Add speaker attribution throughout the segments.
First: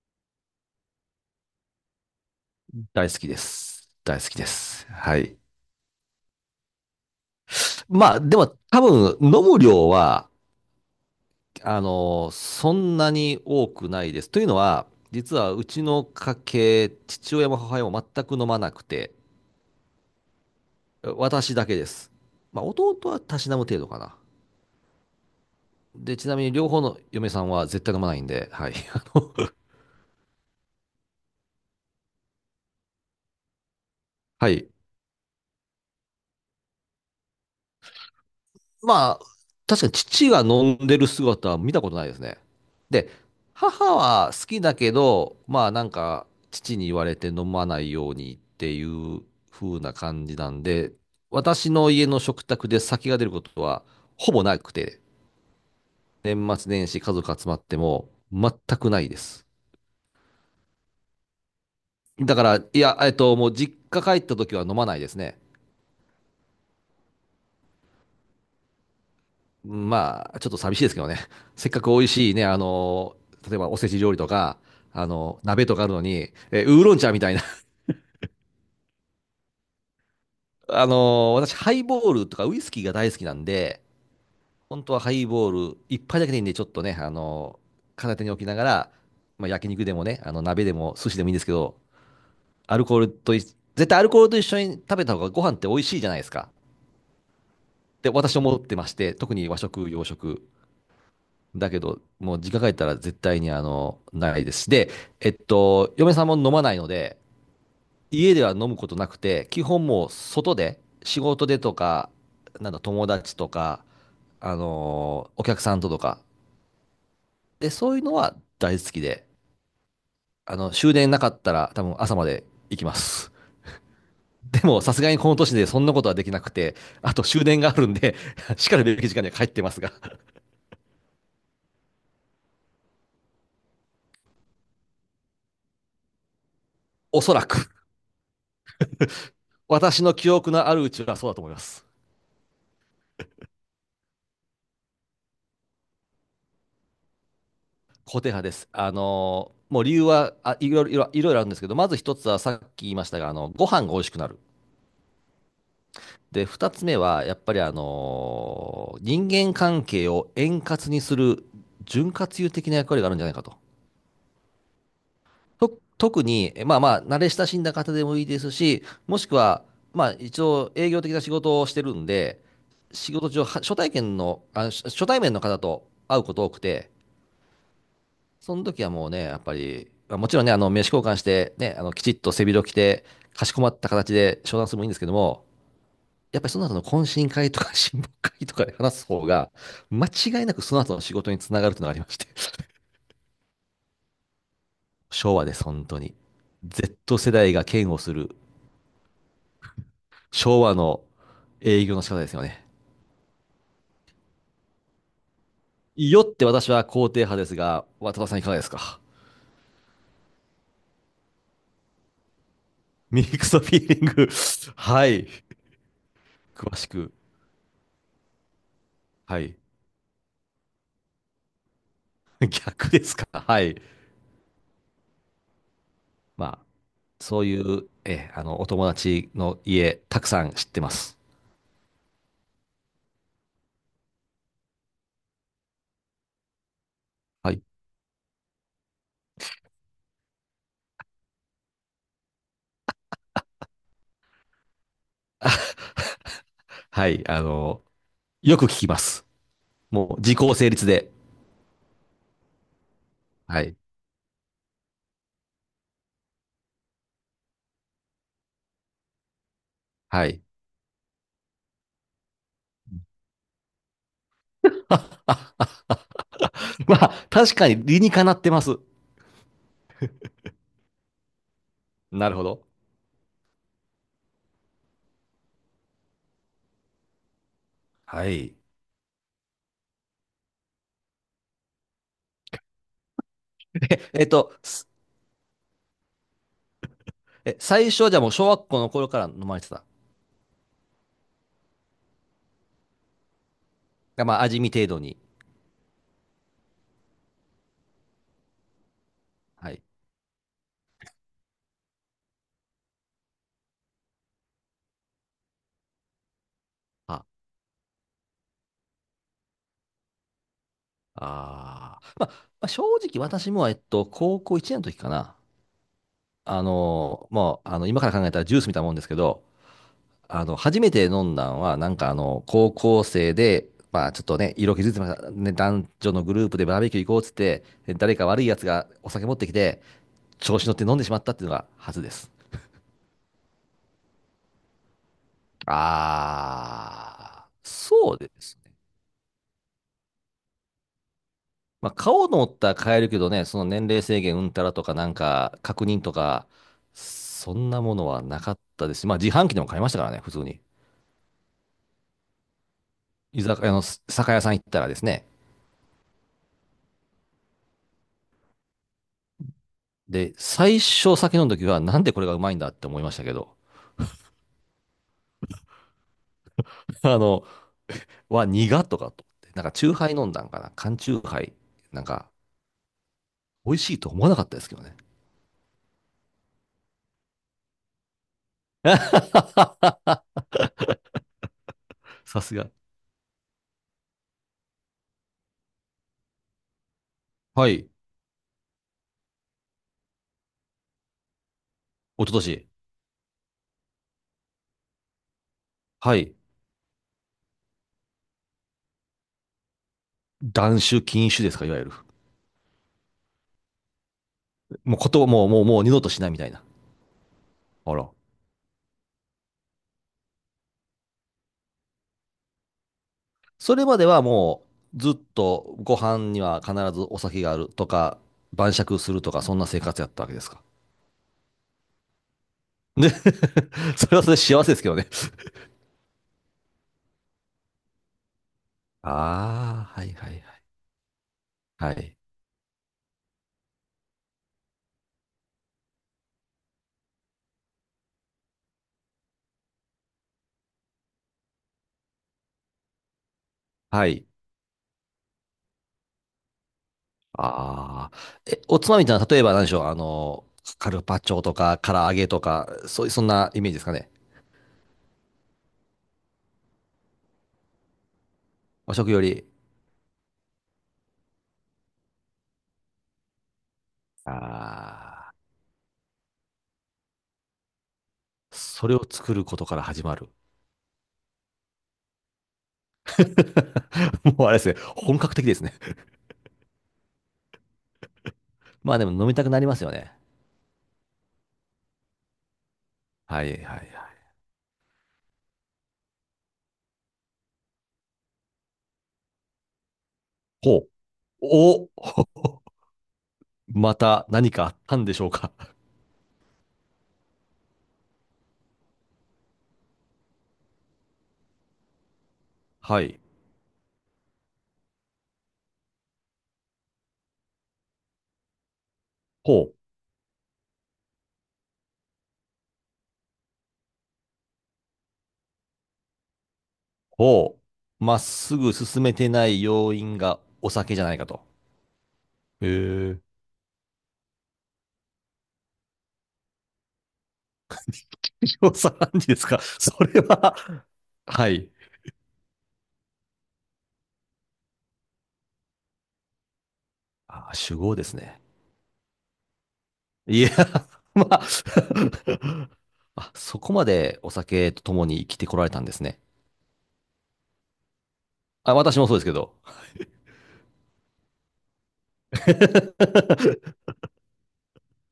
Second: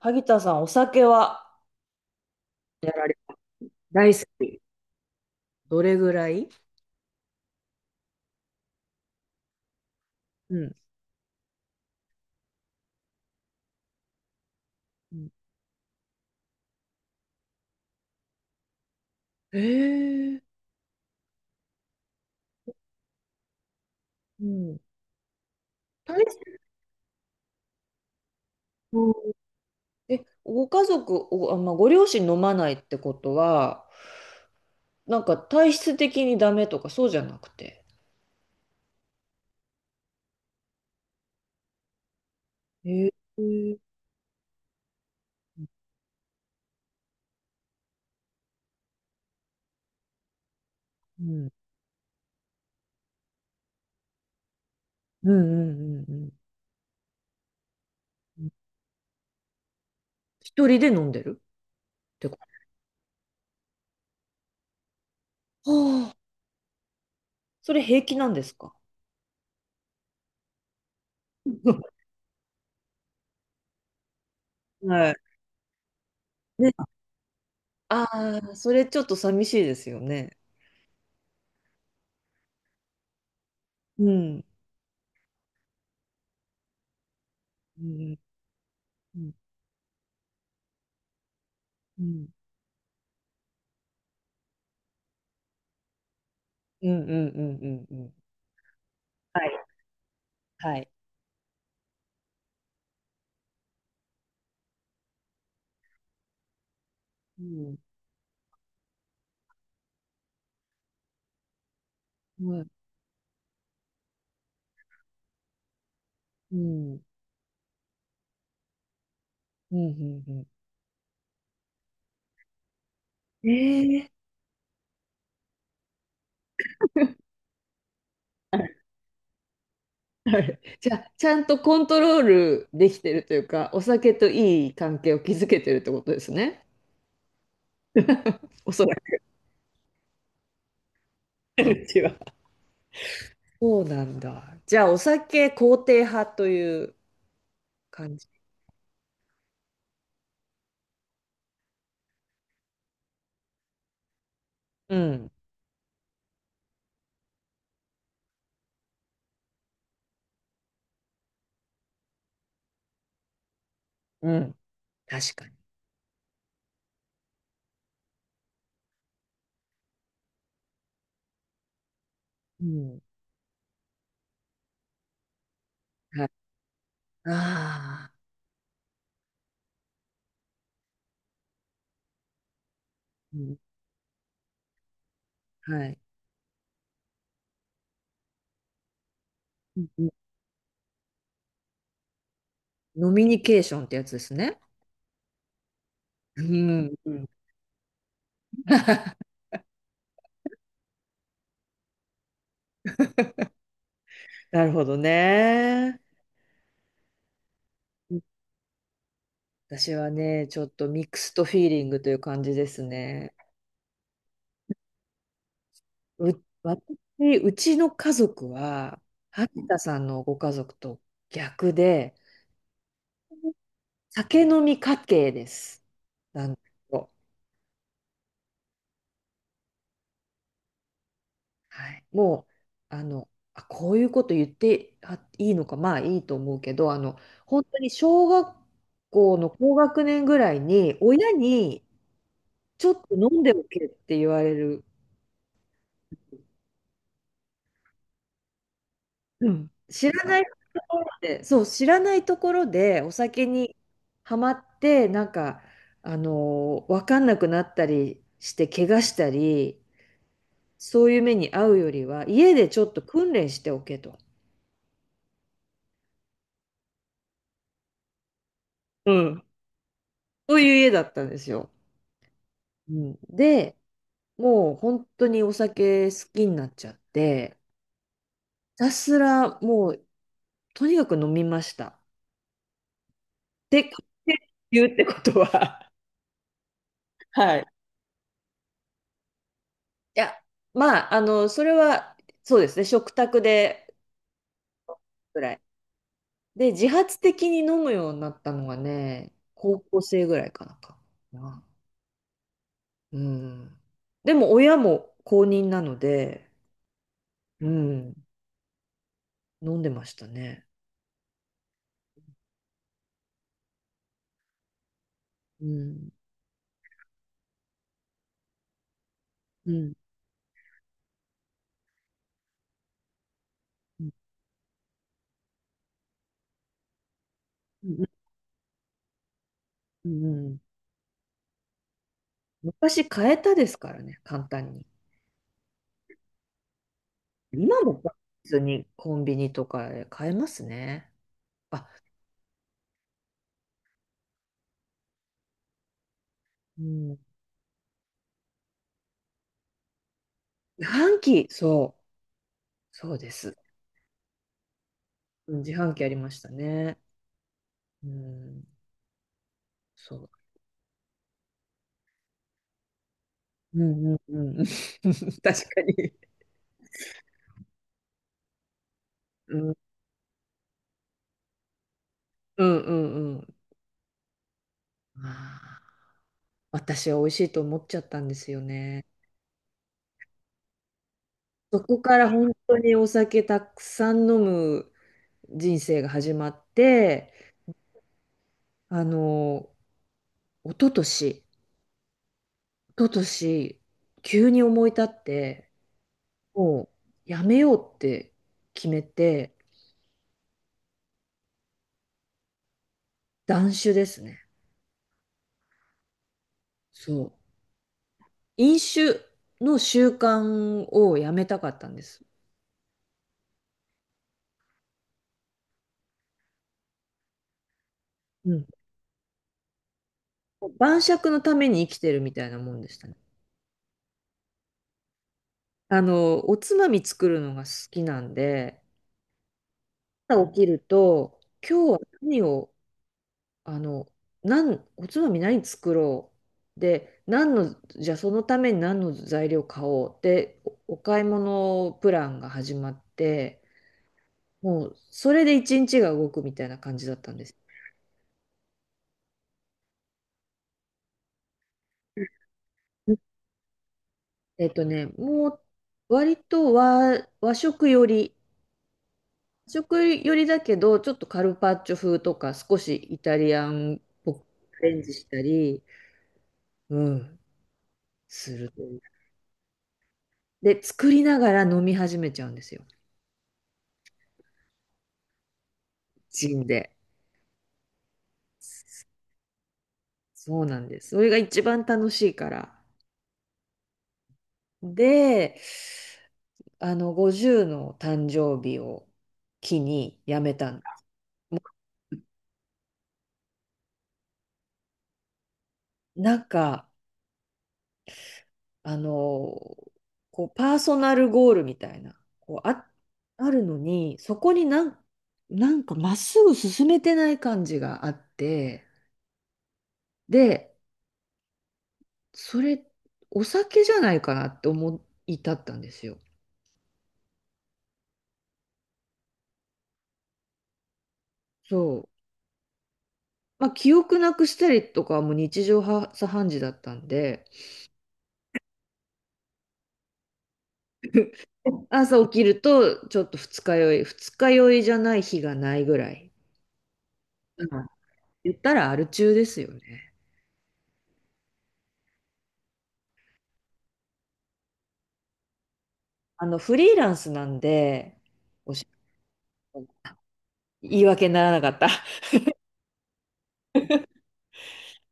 Speaker 1: 萩田さん、お酒は。やら
Speaker 2: 大
Speaker 1: れ
Speaker 2: 好きで
Speaker 1: た。
Speaker 2: す。
Speaker 1: 大
Speaker 2: 大
Speaker 1: 好
Speaker 2: 好きで
Speaker 1: き。
Speaker 2: す。はい。
Speaker 1: どれぐらい。
Speaker 2: まあ、でも多分飲む量は、
Speaker 1: うん。
Speaker 2: そんなに多くないです。というのは、
Speaker 1: うん、
Speaker 2: 実はうちの家系、父親も母親も全く飲まなくて、
Speaker 1: えー、
Speaker 2: 私だけです。まあ、弟はたしなむ程度かな。
Speaker 1: うん。大
Speaker 2: で、
Speaker 1: 好
Speaker 2: ちなみに
Speaker 1: き。
Speaker 2: 両方の嫁さんは絶対飲まないんで、はい。
Speaker 1: うん。え、ご家族、まあ、ご両親飲まないってことは、
Speaker 2: はい。
Speaker 1: なんか体質的にダメとかそうじゃなくて。
Speaker 2: まあ、確かに父が飲んでる姿は見たことないですね。
Speaker 1: え
Speaker 2: で、
Speaker 1: ー、
Speaker 2: 母は好きだけど、まあなんか、父に言われて飲まないようにっていう風な感じなんで、
Speaker 1: うん。
Speaker 2: 私の家の食卓で酒が出ることはほぼなくて、
Speaker 1: うん。うんうんうん
Speaker 2: 年末年始家族集まっても
Speaker 1: うん。
Speaker 2: 全くないです。
Speaker 1: 一人で飲んでるって
Speaker 2: だ
Speaker 1: こ
Speaker 2: から、いや、もう実家帰った時は飲まないですね。
Speaker 1: とは、あ、それ平気なんですか？
Speaker 2: まあ、ちょっと寂しいですけどね。せっかく美味しいね、例えばおせち料理とか、
Speaker 1: はい。
Speaker 2: 鍋とかあるのに、
Speaker 1: ね。
Speaker 2: ウーロン茶みたいな。
Speaker 1: ああー、それちょっと寂しいですよね。
Speaker 2: 私、ハイボールとかウイスキーが大好きなんで、
Speaker 1: うん。
Speaker 2: 本当はハイボール一杯だけでいいんで、ちょっとね、
Speaker 1: う
Speaker 2: 片
Speaker 1: ん。
Speaker 2: 手に置きながら、
Speaker 1: うん。
Speaker 2: まあ、焼肉でもね、鍋でも寿司でもいいんですけど、
Speaker 1: うん
Speaker 2: アルコールとい、絶対アルコールと一緒に食べた方がご飯って美味しいじゃないですか。
Speaker 1: うんうんうんうん
Speaker 2: っ
Speaker 1: う
Speaker 2: て
Speaker 1: ん。
Speaker 2: 私思ってまして、特
Speaker 1: は
Speaker 2: に
Speaker 1: い。
Speaker 2: 和食、洋食。
Speaker 1: はい。
Speaker 2: だけど、もう実家帰ったら絶対にないですし。で、嫁さんも飲まないので、
Speaker 1: うん。
Speaker 2: 家では飲むことなくて、基本もう外で、仕事でとか、
Speaker 1: うん。
Speaker 2: なんだ、友達とか、お客さんととか。
Speaker 1: うん。
Speaker 2: で、そういうのは大好きで、
Speaker 1: うんうんう
Speaker 2: 終電なかったら多分朝まで行きます。
Speaker 1: ん。ええ、
Speaker 2: でも、さすがにこの年でそんなことはできなくて、あと終電があるんで、しかるべき時間には帰ってますが、
Speaker 1: はい。じゃあ、ちゃんとコントロールできてるというか、お酒といい関係を築けてるってことですね。
Speaker 2: おそらく、
Speaker 1: おそらく。
Speaker 2: 私の記憶のあるうちはそうだと思います。
Speaker 1: うちは。そうなんだ。じゃあ、お酒肯定派という感
Speaker 2: 固
Speaker 1: じ。
Speaker 2: 定派です。もう理由はいろいろあるんですけど、まず一つはさっき言いましたが、ご飯が美味しくなる。
Speaker 1: うん。
Speaker 2: で、二つ目はやっぱり人間関係を円滑にする潤滑油的な役割があるんじゃないかと。
Speaker 1: うん。確かに。
Speaker 2: 特に、まあまあ、慣れ親しんだ方でもいいですし、もしくは、まあ一応営業的な仕事をしてるんで、
Speaker 1: うん。
Speaker 2: 仕事上、は初体験の、あ、初初対面の方と会う
Speaker 1: はい。
Speaker 2: こと多くて、
Speaker 1: ああ。
Speaker 2: その時はもうね、やっぱり、まあもちろんね、名刺交換して、ね、きちっと背広着て、
Speaker 1: う
Speaker 2: かし
Speaker 1: ん。
Speaker 2: こまった形で商談するのもいいんですけども、
Speaker 1: はい。
Speaker 2: やっぱりその後の懇親会とか 親睦会とかで話す方が、
Speaker 1: うんう
Speaker 2: 間
Speaker 1: ん。
Speaker 2: 違いなくその後の仕事につながるというのがありまして、
Speaker 1: 飲みニケーションってやつですね。
Speaker 2: 昭和です、本当に。
Speaker 1: うん。う
Speaker 2: Z
Speaker 1: ん。
Speaker 2: 世代が嫌悪する 昭和の営業の仕方ですよね。
Speaker 1: なるほどね。
Speaker 2: よって私は肯定派ですが、渡辺さんいかがですか？
Speaker 1: 私はね、ちょっとミックストフィーリングという感じです
Speaker 2: ミ
Speaker 1: ね。
Speaker 2: ックスフィーリング はい。
Speaker 1: う、
Speaker 2: 詳し
Speaker 1: 私、
Speaker 2: く。
Speaker 1: うちの家族は、
Speaker 2: はい。
Speaker 1: 萩田さんのご家族と逆で、
Speaker 2: 逆ですか？はい。
Speaker 1: 酒飲み家系です。なん
Speaker 2: まあ、
Speaker 1: と、
Speaker 2: そういう、え、あの、お友達の家、たくさん知ってます。
Speaker 1: はい、もう、こういうこと言ってあいいのか、まあいいと思うけど、
Speaker 2: はい。
Speaker 1: 本当に小学校の高学年ぐらいに、親にちょっと飲んでおけって言われる。
Speaker 2: はい、よく聞きます。
Speaker 1: うん。知
Speaker 2: もう、
Speaker 1: ら
Speaker 2: 時
Speaker 1: ない
Speaker 2: 効成
Speaker 1: と
Speaker 2: 立
Speaker 1: ころ
Speaker 2: で。
Speaker 1: で、そう、知らないところでお酒
Speaker 2: は
Speaker 1: に
Speaker 2: い、
Speaker 1: はまって、なんか、わかんなくなったりして、怪我したり、
Speaker 2: はい。
Speaker 1: そういう目に遭うよりは、家でちょっと訓練しておけと。
Speaker 2: あ、まあ、確かに理にかなってます。
Speaker 1: うん。そういう家だったんですよ。
Speaker 2: なるほど。
Speaker 1: うん、で、もう本当にお酒好きになっちゃって、
Speaker 2: はい。
Speaker 1: ひたすらもうとにかく飲みました。で、って
Speaker 2: ええっと、
Speaker 1: 言
Speaker 2: す
Speaker 1: うってことは、はい。
Speaker 2: 最初はじゃあもう小学校の頃から飲まれてた？
Speaker 1: いや、まあ、それは、そうですね、食卓で
Speaker 2: がまあ、味見程度に。
Speaker 1: ぐらい。で、自発的に飲むようになったのがね、
Speaker 2: は
Speaker 1: 高
Speaker 2: い。
Speaker 1: 校生ぐらいかなかな。うん。でも、親も公認なので、
Speaker 2: あ、
Speaker 1: うん、飲んでましたね。
Speaker 2: まあ、まあ正直私も、高校1年の時かな。
Speaker 1: うん。
Speaker 2: もう、今から考えたらジュースみたいなもんですけど、
Speaker 1: うん。
Speaker 2: 初めて飲んだんは、なんか高校生で、
Speaker 1: う
Speaker 2: まあ
Speaker 1: ん。
Speaker 2: ちょっとね、色気づいてました。ね、男女のグループでバーベキュー行こうっつって、
Speaker 1: う
Speaker 2: で
Speaker 1: ん
Speaker 2: 誰か悪いやつがお酒持ってきて、
Speaker 1: うんう
Speaker 2: 調
Speaker 1: ん。
Speaker 2: 子乗って飲んでしまったっていうのが初です。
Speaker 1: 昔買えたですからね、簡単に。今も
Speaker 2: そうです
Speaker 1: 普
Speaker 2: ね。
Speaker 1: にコンビニとかで買えますね。
Speaker 2: ま
Speaker 1: あ、
Speaker 2: あ顔のったら変えるけどね、その年齢制限うんたらとかなんか確認とか、
Speaker 1: うん。
Speaker 2: そんなものはなかったですし、まあ自販機でも買いましたからね、普通に。
Speaker 1: 自販機、そう、そうで
Speaker 2: 居酒
Speaker 1: す。
Speaker 2: 屋の酒屋さん行ったらですね、
Speaker 1: うん、自販機ありましたね。うん、そう。
Speaker 2: で、最初酒飲んだ時は、なんでこれがうまいんだって思いましたけど、
Speaker 1: うんうんうん。確かに。
Speaker 2: あの、は苦とかと思って、
Speaker 1: う
Speaker 2: なんか、
Speaker 1: ん、
Speaker 2: チューハイ飲んだんかな、缶チューハイ、なんか、
Speaker 1: うんうんうん。
Speaker 2: 美味しいと思わなかったですけどね。
Speaker 1: まあー、私は美味しいと思っちゃったんですよね。そこから
Speaker 2: さ
Speaker 1: 本
Speaker 2: すが。
Speaker 1: 当にお酒たくさん飲む人生が始まって、
Speaker 2: はい。一
Speaker 1: あの、一昨年、
Speaker 2: 昨年。
Speaker 1: 一昨年、急に思い立って、
Speaker 2: はい。
Speaker 1: もうやめようって決めて、
Speaker 2: 断酒禁酒ですか、いわゆる。
Speaker 1: 断酒ですね。
Speaker 2: もうこともう、もう、もう二度としないみたいな。
Speaker 1: そう。
Speaker 2: あら。
Speaker 1: 飲酒の習慣をやめたかったんです。
Speaker 2: それまではもう、ずっとご飯には必ずお酒があるとか、
Speaker 1: うん。
Speaker 2: 晩酌するとか、そんな生活やったわけですか？
Speaker 1: 晩酌のために生きてるみたいなもんでした
Speaker 2: で、
Speaker 1: ね。
Speaker 2: それはそれで幸せですけどね。
Speaker 1: おつまみ作るのが好きなんで、
Speaker 2: ああ、はいはい
Speaker 1: 朝起
Speaker 2: はい。
Speaker 1: きると、今日
Speaker 2: は
Speaker 1: は
Speaker 2: い。
Speaker 1: 何を、あの、おつまみ何作ろう。で、じゃあそのために何の材料買おう。で、おお買い物プランが始まって、
Speaker 2: はい。
Speaker 1: もうそれで一日が動くみたいな感じだったんです。
Speaker 2: ああ。おつまみってのは、例えば何でしょう、カルパッチョとか、唐揚げとか、そういう、そんなイメージですかね？
Speaker 1: もう割と和食より、
Speaker 2: 和食より。
Speaker 1: 和食よりだけど、ちょっとカルパッチョ風とか、少しイタリアンっぽくアレンジし
Speaker 2: あ
Speaker 1: た
Speaker 2: あ。
Speaker 1: り、うん、すると
Speaker 2: それ
Speaker 1: いう。
Speaker 2: を作ることから始まる。
Speaker 1: で、作りながら飲み始めちゃうんですよ。
Speaker 2: もうあれですね。本格的ですね。
Speaker 1: ジンで。
Speaker 2: まあでも飲みたくなりますよね。
Speaker 1: そうなんです。それが一番楽しいから。
Speaker 2: はいはいはい。
Speaker 1: で、50の誕生日を機にやめたん
Speaker 2: ほ
Speaker 1: だ。
Speaker 2: う。お、また何かあったんでしょうか？
Speaker 1: なんか、あの、こう、パーソナルゴールみたいな、こう、
Speaker 2: はい。
Speaker 1: あるのに、そこになんかまっすぐ進めてない感じがあって、
Speaker 2: ほう。
Speaker 1: で、それ、お酒じゃないかなって思い至ったんですよ。
Speaker 2: ほう。まっすぐ進めてない要因がお酒じゃないかと。
Speaker 1: そう。
Speaker 2: へえ。
Speaker 1: まあ、記憶なくしたりとかはもう日常茶飯事だったんで、
Speaker 2: 調査判事ですか？ それは、はい。
Speaker 1: 朝起きると、ちょっと二日酔い、二日酔いじゃない日がないぐらい。
Speaker 2: あ、
Speaker 1: うん、
Speaker 2: 酒豪ですね。
Speaker 1: 言ったらアル中ですよね。
Speaker 2: いや、まあ あ、そこまでお酒と共に生きてこられたんですね。
Speaker 1: フリーランスなんで、お
Speaker 2: あ、
Speaker 1: 仕
Speaker 2: 私もそうですけど。
Speaker 1: 言い訳にならなかった。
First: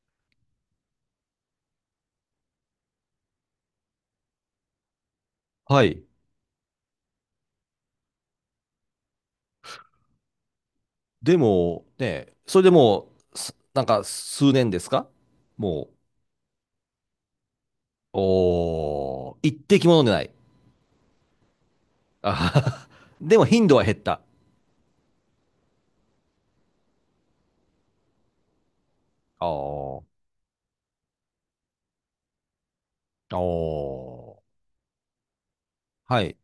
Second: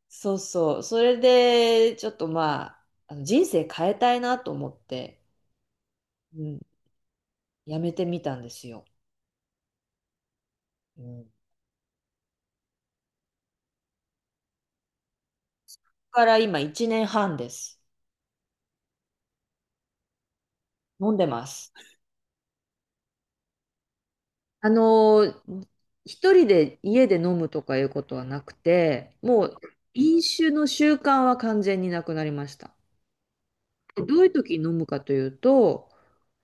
Speaker 1: そうそう。それで、ちょっとまあ、人生変えたいなと思って、
Speaker 2: はい。
Speaker 1: うん、やめてみたんですよ。うん。だ
Speaker 2: でも、ね、それでもう、なんか数年ですか？もう、
Speaker 1: から今1年半です。
Speaker 2: おー、一滴も飲んでない？
Speaker 1: 飲んでます。
Speaker 2: あはは。でも頻度は減った。
Speaker 1: あのー一人で家で飲むとかいうことはなくて、もう
Speaker 2: お
Speaker 1: 飲酒の習慣は完全になくなりました。
Speaker 2: ー、
Speaker 1: でどういう
Speaker 2: お
Speaker 1: 時に飲むかというと、
Speaker 2: ー。はい。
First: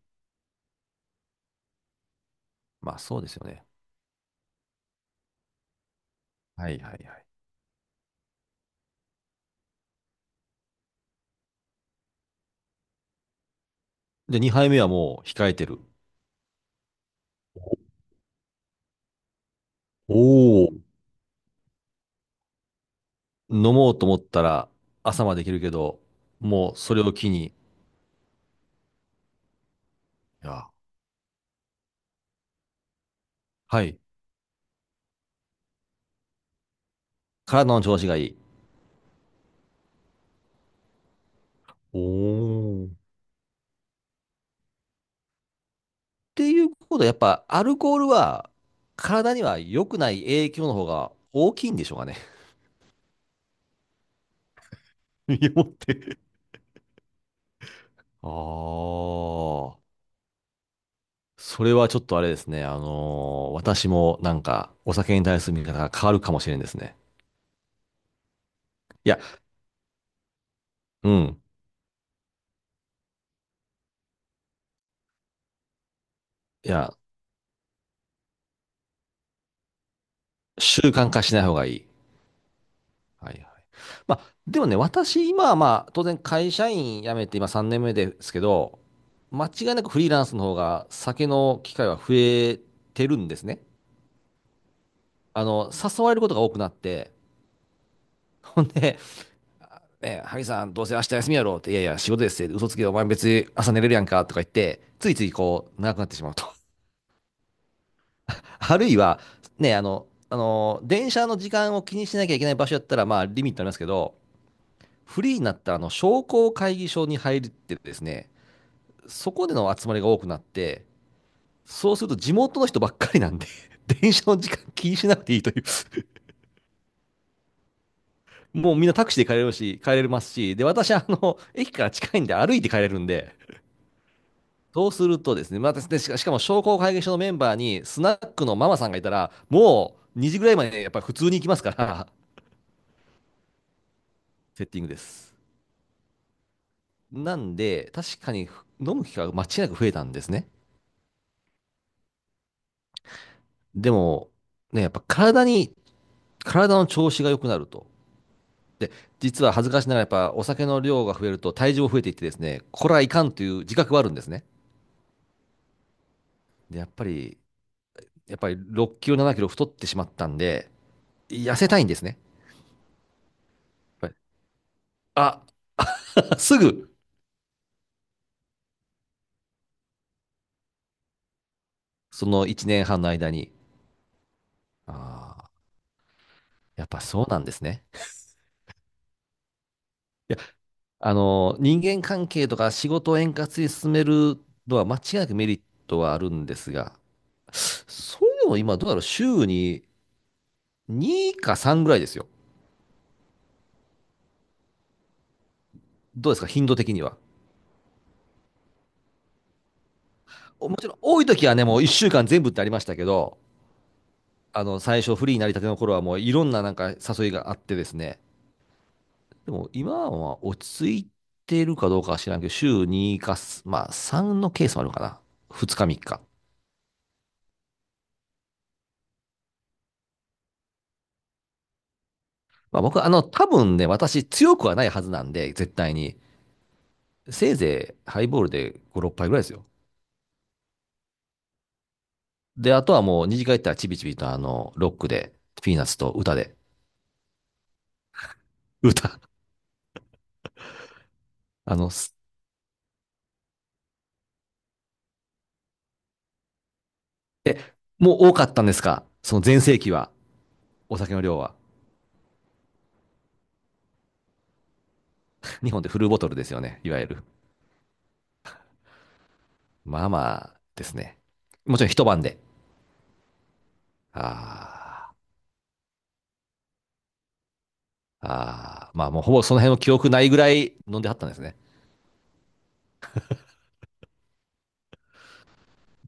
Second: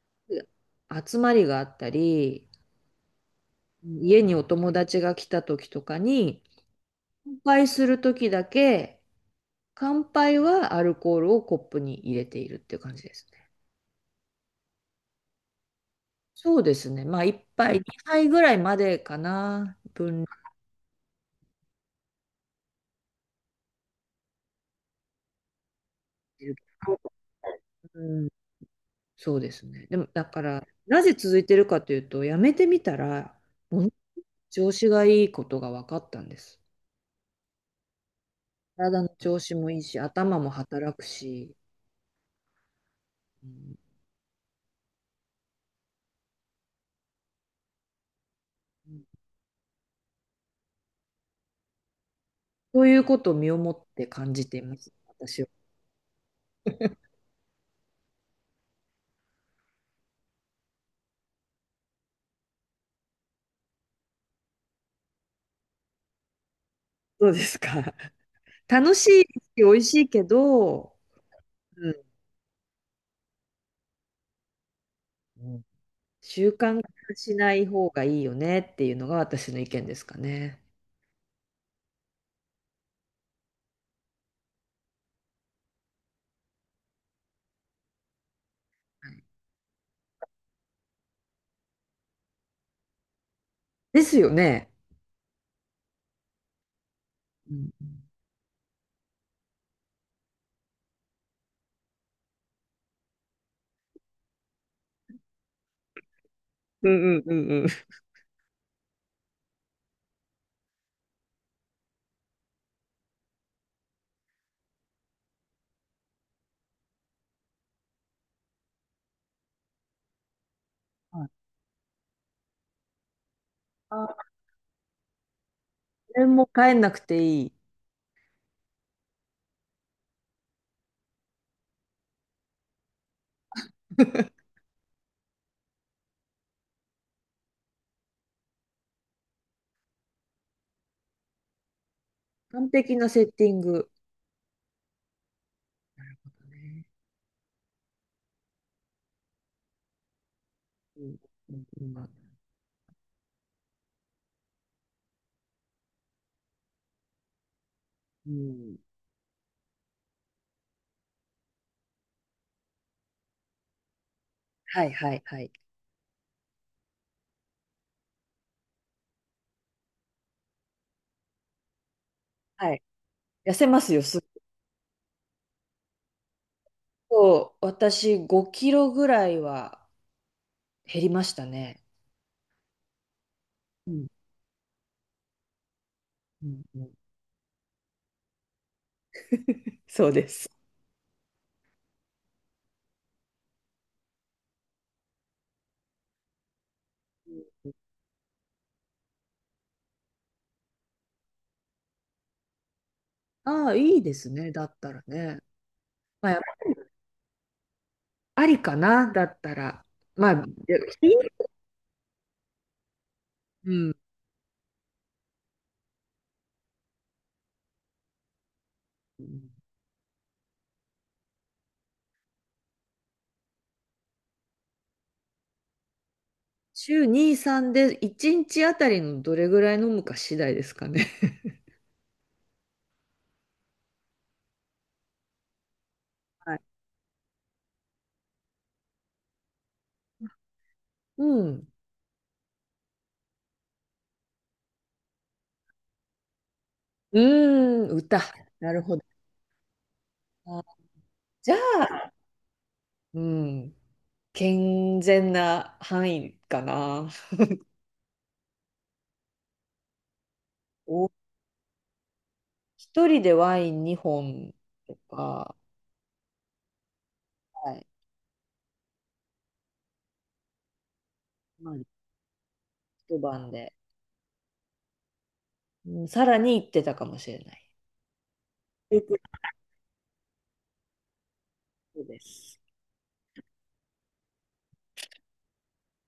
Speaker 1: 集まりがあったり、
Speaker 2: まあそうですよね。
Speaker 1: 家にお友達が来た時とかに、
Speaker 2: はいはいはい。
Speaker 1: 乾杯するときだけ、乾杯はアルコールをコップに入れているっていう感じですね。
Speaker 2: で、2杯目はもう控えてる？
Speaker 1: そうですね。まあ、1杯、2杯ぐらいまでかな。分量
Speaker 2: おお。飲もうと思ったら朝までいけるけど、
Speaker 1: で言う
Speaker 2: もうそ
Speaker 1: と、
Speaker 2: れを機に、い
Speaker 1: うん、そうですね。でも、だから、
Speaker 2: や。
Speaker 1: なぜ続いてるかというと、やめてみたら、
Speaker 2: は
Speaker 1: もの
Speaker 2: い、
Speaker 1: 調子がいいことが分かったんです。
Speaker 2: 体の調子がいい。
Speaker 1: 体の調子もいいし、頭も働くし、
Speaker 2: っ
Speaker 1: うん、
Speaker 2: ていうことは、やっぱアルコールは体には良くない影響の方が大きいんでしょうかね？
Speaker 1: そういうことを身をもって感じています、
Speaker 2: 身
Speaker 1: 私は。
Speaker 2: をもって。ああ。それはちょっとあれですね。私もなんかお酒に対する見方が変わるかもしれんですね。
Speaker 1: どうですか？ 楽し
Speaker 2: いや、
Speaker 1: いし、美味しいけど、
Speaker 2: うん。
Speaker 1: うんうん、習
Speaker 2: い
Speaker 1: 慣
Speaker 2: や、
Speaker 1: 化しない方がいいよねっていうのが私の意見ですかね。
Speaker 2: 習慣化しない方がいい。はいはい。まあ、でもね、私、今はまあ、当然会社員辞めて今3年目ですけど、
Speaker 1: はい、
Speaker 2: 間違いなくフリーランスの方が酒の機会は増えてるんですね。
Speaker 1: ですよね。
Speaker 2: 誘われることが多くなって、
Speaker 1: うん
Speaker 2: ほんで、ね、萩さん、どうせ明日休みやろうって、いやいや、仕事ですって、嘘つけ、お前別に朝寝れるやんかとか言って、ついついこう、長くなってしまうと。
Speaker 1: うんうんうん、
Speaker 2: あるいは、ね、電車の時間を気にしなきゃいけない場所やったら、まあ、リミットありますけど、フリーになったあの商工会議所に入ってですね、そこでの集まりが多くなって、
Speaker 1: はい、
Speaker 2: そうすると地元の人ばっかりなんで、
Speaker 1: あ、
Speaker 2: 電
Speaker 1: こ
Speaker 2: 車の時間気にしなくていいという、
Speaker 1: れも変えなくていい。
Speaker 2: もうみんなタクシーで帰れるし、帰れますし、で、私、駅から近いんで歩いて帰れるんで、そうするとですね、また、でしかしかも商工会議所のメンバーにスナックのママさんがいたら、もう2時ぐらいまでやっぱり普通に行きますから、
Speaker 1: 完璧なセッティング。
Speaker 2: セッティングです。
Speaker 1: ね。
Speaker 2: なんで、確かに飲む機会が間違いなく増えたんですね。
Speaker 1: うんうんうん
Speaker 2: でも、ね、やっぱ体に、体の調子が良くなると。
Speaker 1: うん、
Speaker 2: で、実は恥ずかしながらやっぱお酒の量が増えると体重も増えていってですね、これはいかんという自覚はあるんですね。
Speaker 1: はいはいはい。
Speaker 2: で、やっぱり6キロ、7キロ太ってしまったんで、痩せたいんですね。
Speaker 1: はい。痩せ
Speaker 2: や
Speaker 1: ます
Speaker 2: っ
Speaker 1: よ。
Speaker 2: ぱり
Speaker 1: すっ
Speaker 2: あ、すぐ、
Speaker 1: と、私5キロぐらいは減りましたね。
Speaker 2: その1年半の間に、
Speaker 1: うん
Speaker 2: ああ、
Speaker 1: うんう
Speaker 2: やっ
Speaker 1: ん、
Speaker 2: ぱそうなんですね。
Speaker 1: そうで
Speaker 2: いや、
Speaker 1: す。
Speaker 2: 人間関係とか仕事を円滑に進めるのは間違いなくメリットはあるんですが、そういうのも今どうだろう、週に2か3ぐらいですよ。
Speaker 1: ああ、いいですね。だったらね。ま
Speaker 2: どうで
Speaker 1: あ
Speaker 2: すか、頻度的には。
Speaker 1: ありかな、だったら。まあ、で、
Speaker 2: ちろん多い時はね、もう1週間全部ってありましたけど、
Speaker 1: うん。
Speaker 2: 最初フリーになりたての頃はもういろんななんか誘いがあってですね、でも今は落ち着いてるかどうかは知らんけど、週2か、まあ3のケースもあるのかな。2日3日。
Speaker 1: 週2、3で1日あたりのどれぐらい飲むか次第ですかね。
Speaker 2: まあ僕、多分ね、私強くはないはずなんで、絶対に。
Speaker 1: はい。
Speaker 2: せいぜいハイボールで5、6杯ぐらいですよ。
Speaker 1: うん。
Speaker 2: で、あとはもう二次会行ったらチビチビとロックで、ピーナッツと歌で、
Speaker 1: うーん、歌。なるほど。
Speaker 2: 歌。
Speaker 1: あ、じゃ
Speaker 2: あの、
Speaker 1: あ、うん、健全な範囲かな。
Speaker 2: え、もう多かったんですかその全盛期は、お
Speaker 1: お、
Speaker 2: 酒の量は。
Speaker 1: 一人でワイン2本とか、
Speaker 2: 日本でフルボトルですよね。いわゆる。
Speaker 1: はい。
Speaker 2: まあまあですね。
Speaker 1: まあ、
Speaker 2: もちろん一晩で。
Speaker 1: 一晩で、
Speaker 2: あー
Speaker 1: うん、さらに行ってたかもしれない。という
Speaker 2: まあ
Speaker 1: こ
Speaker 2: もうほぼその辺の記憶ないぐらい飲んではったんですね。
Speaker 1: とです。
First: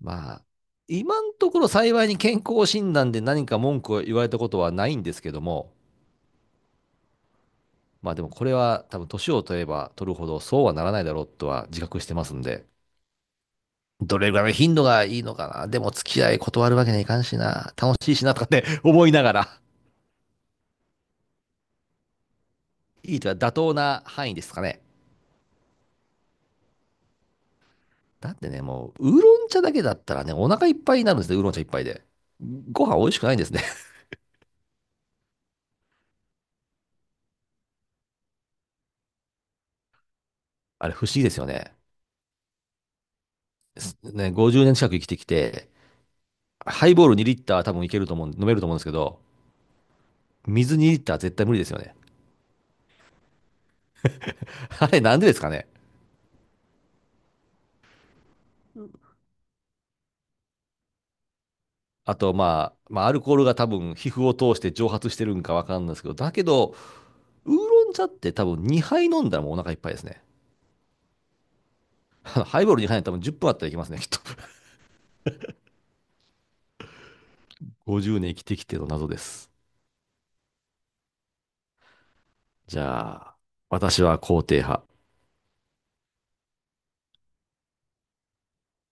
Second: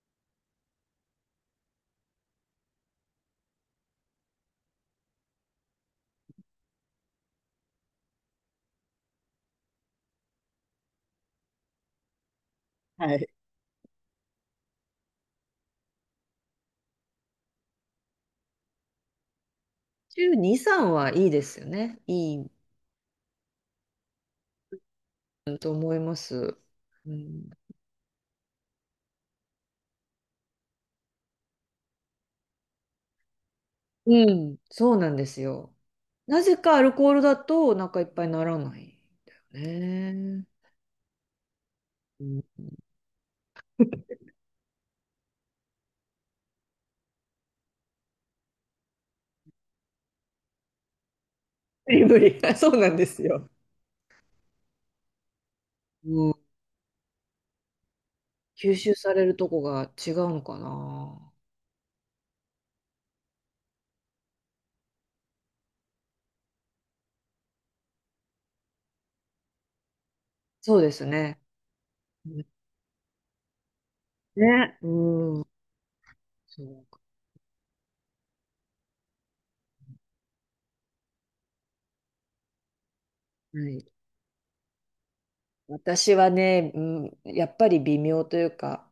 Speaker 2: まあ、今のところ幸いに健康診断で何か文句を言われたことはないんですけども、まあでもこれは多分年を取れば取るほどそうはならないだろうとは自覚してますんで、
Speaker 1: はい。
Speaker 2: どれぐらいの頻度がいいのかな。でも付き合い断るわけにはいかんしな。楽しいしなとかって 思いながら、
Speaker 1: 週2、3はいいですよね。いい、
Speaker 2: いいとは妥当な範囲ですかね。
Speaker 1: うんと思います。うん、
Speaker 2: だってね、もう、ウーロン茶だけだったらね、お腹いっぱいになるんですね、ウーロン茶一杯で。ご飯美味しくないんですね。
Speaker 1: うん、そうなんですよ。なぜかアルコールだとお腹いっぱいにならないんだよね。
Speaker 2: あれ不思議ですよね。
Speaker 1: うん、
Speaker 2: すね、50年近く生きてきて、ハイボール2リッター多分いけると思う、飲めると思うんですけど、水2リッター絶対無理ですよ
Speaker 1: 無
Speaker 2: ね。
Speaker 1: 理無理。そうなんですよ。
Speaker 2: あれなんでですかね。
Speaker 1: うん、吸収されるとこが違うのかな。
Speaker 2: あと、まあ、アルコールが多分皮膚を通して蒸発してるんかわかんないですけど、だけど、ウーロン茶って多分2杯飲んだらもうお腹いっぱいですね。
Speaker 1: そうですね。うん、
Speaker 2: ハイボール2杯はい多分10分あったらいけますね、きっと。
Speaker 1: ね、うん、そうか。
Speaker 2: 50年生きてきての謎です。じゃあ、
Speaker 1: はい。
Speaker 2: 私は肯定派。
Speaker 1: 私はね、うん、やっぱり微妙というか、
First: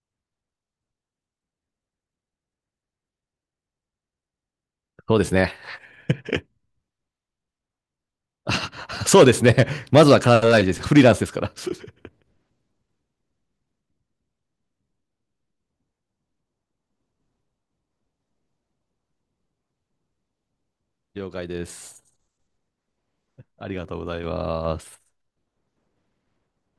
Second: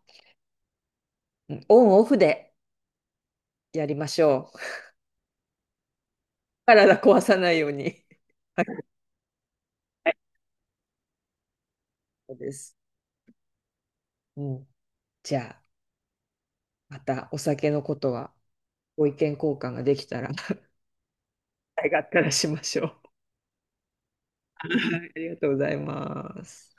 Speaker 1: うんオンオフでやりましょう。
Speaker 2: そうですね。
Speaker 1: 体壊さないように。
Speaker 2: あそうですね。ま
Speaker 1: は
Speaker 2: ず
Speaker 1: い、
Speaker 2: は体大事です。フリーランスですから。
Speaker 1: そうです。うん、じゃあ。またお酒のことはご意見交換ができたら
Speaker 2: 了解で
Speaker 1: ありがっ
Speaker 2: す。
Speaker 1: たらしましょ
Speaker 2: ありがとうござい
Speaker 1: う。
Speaker 2: ます。
Speaker 1: はい、ありがとうございます。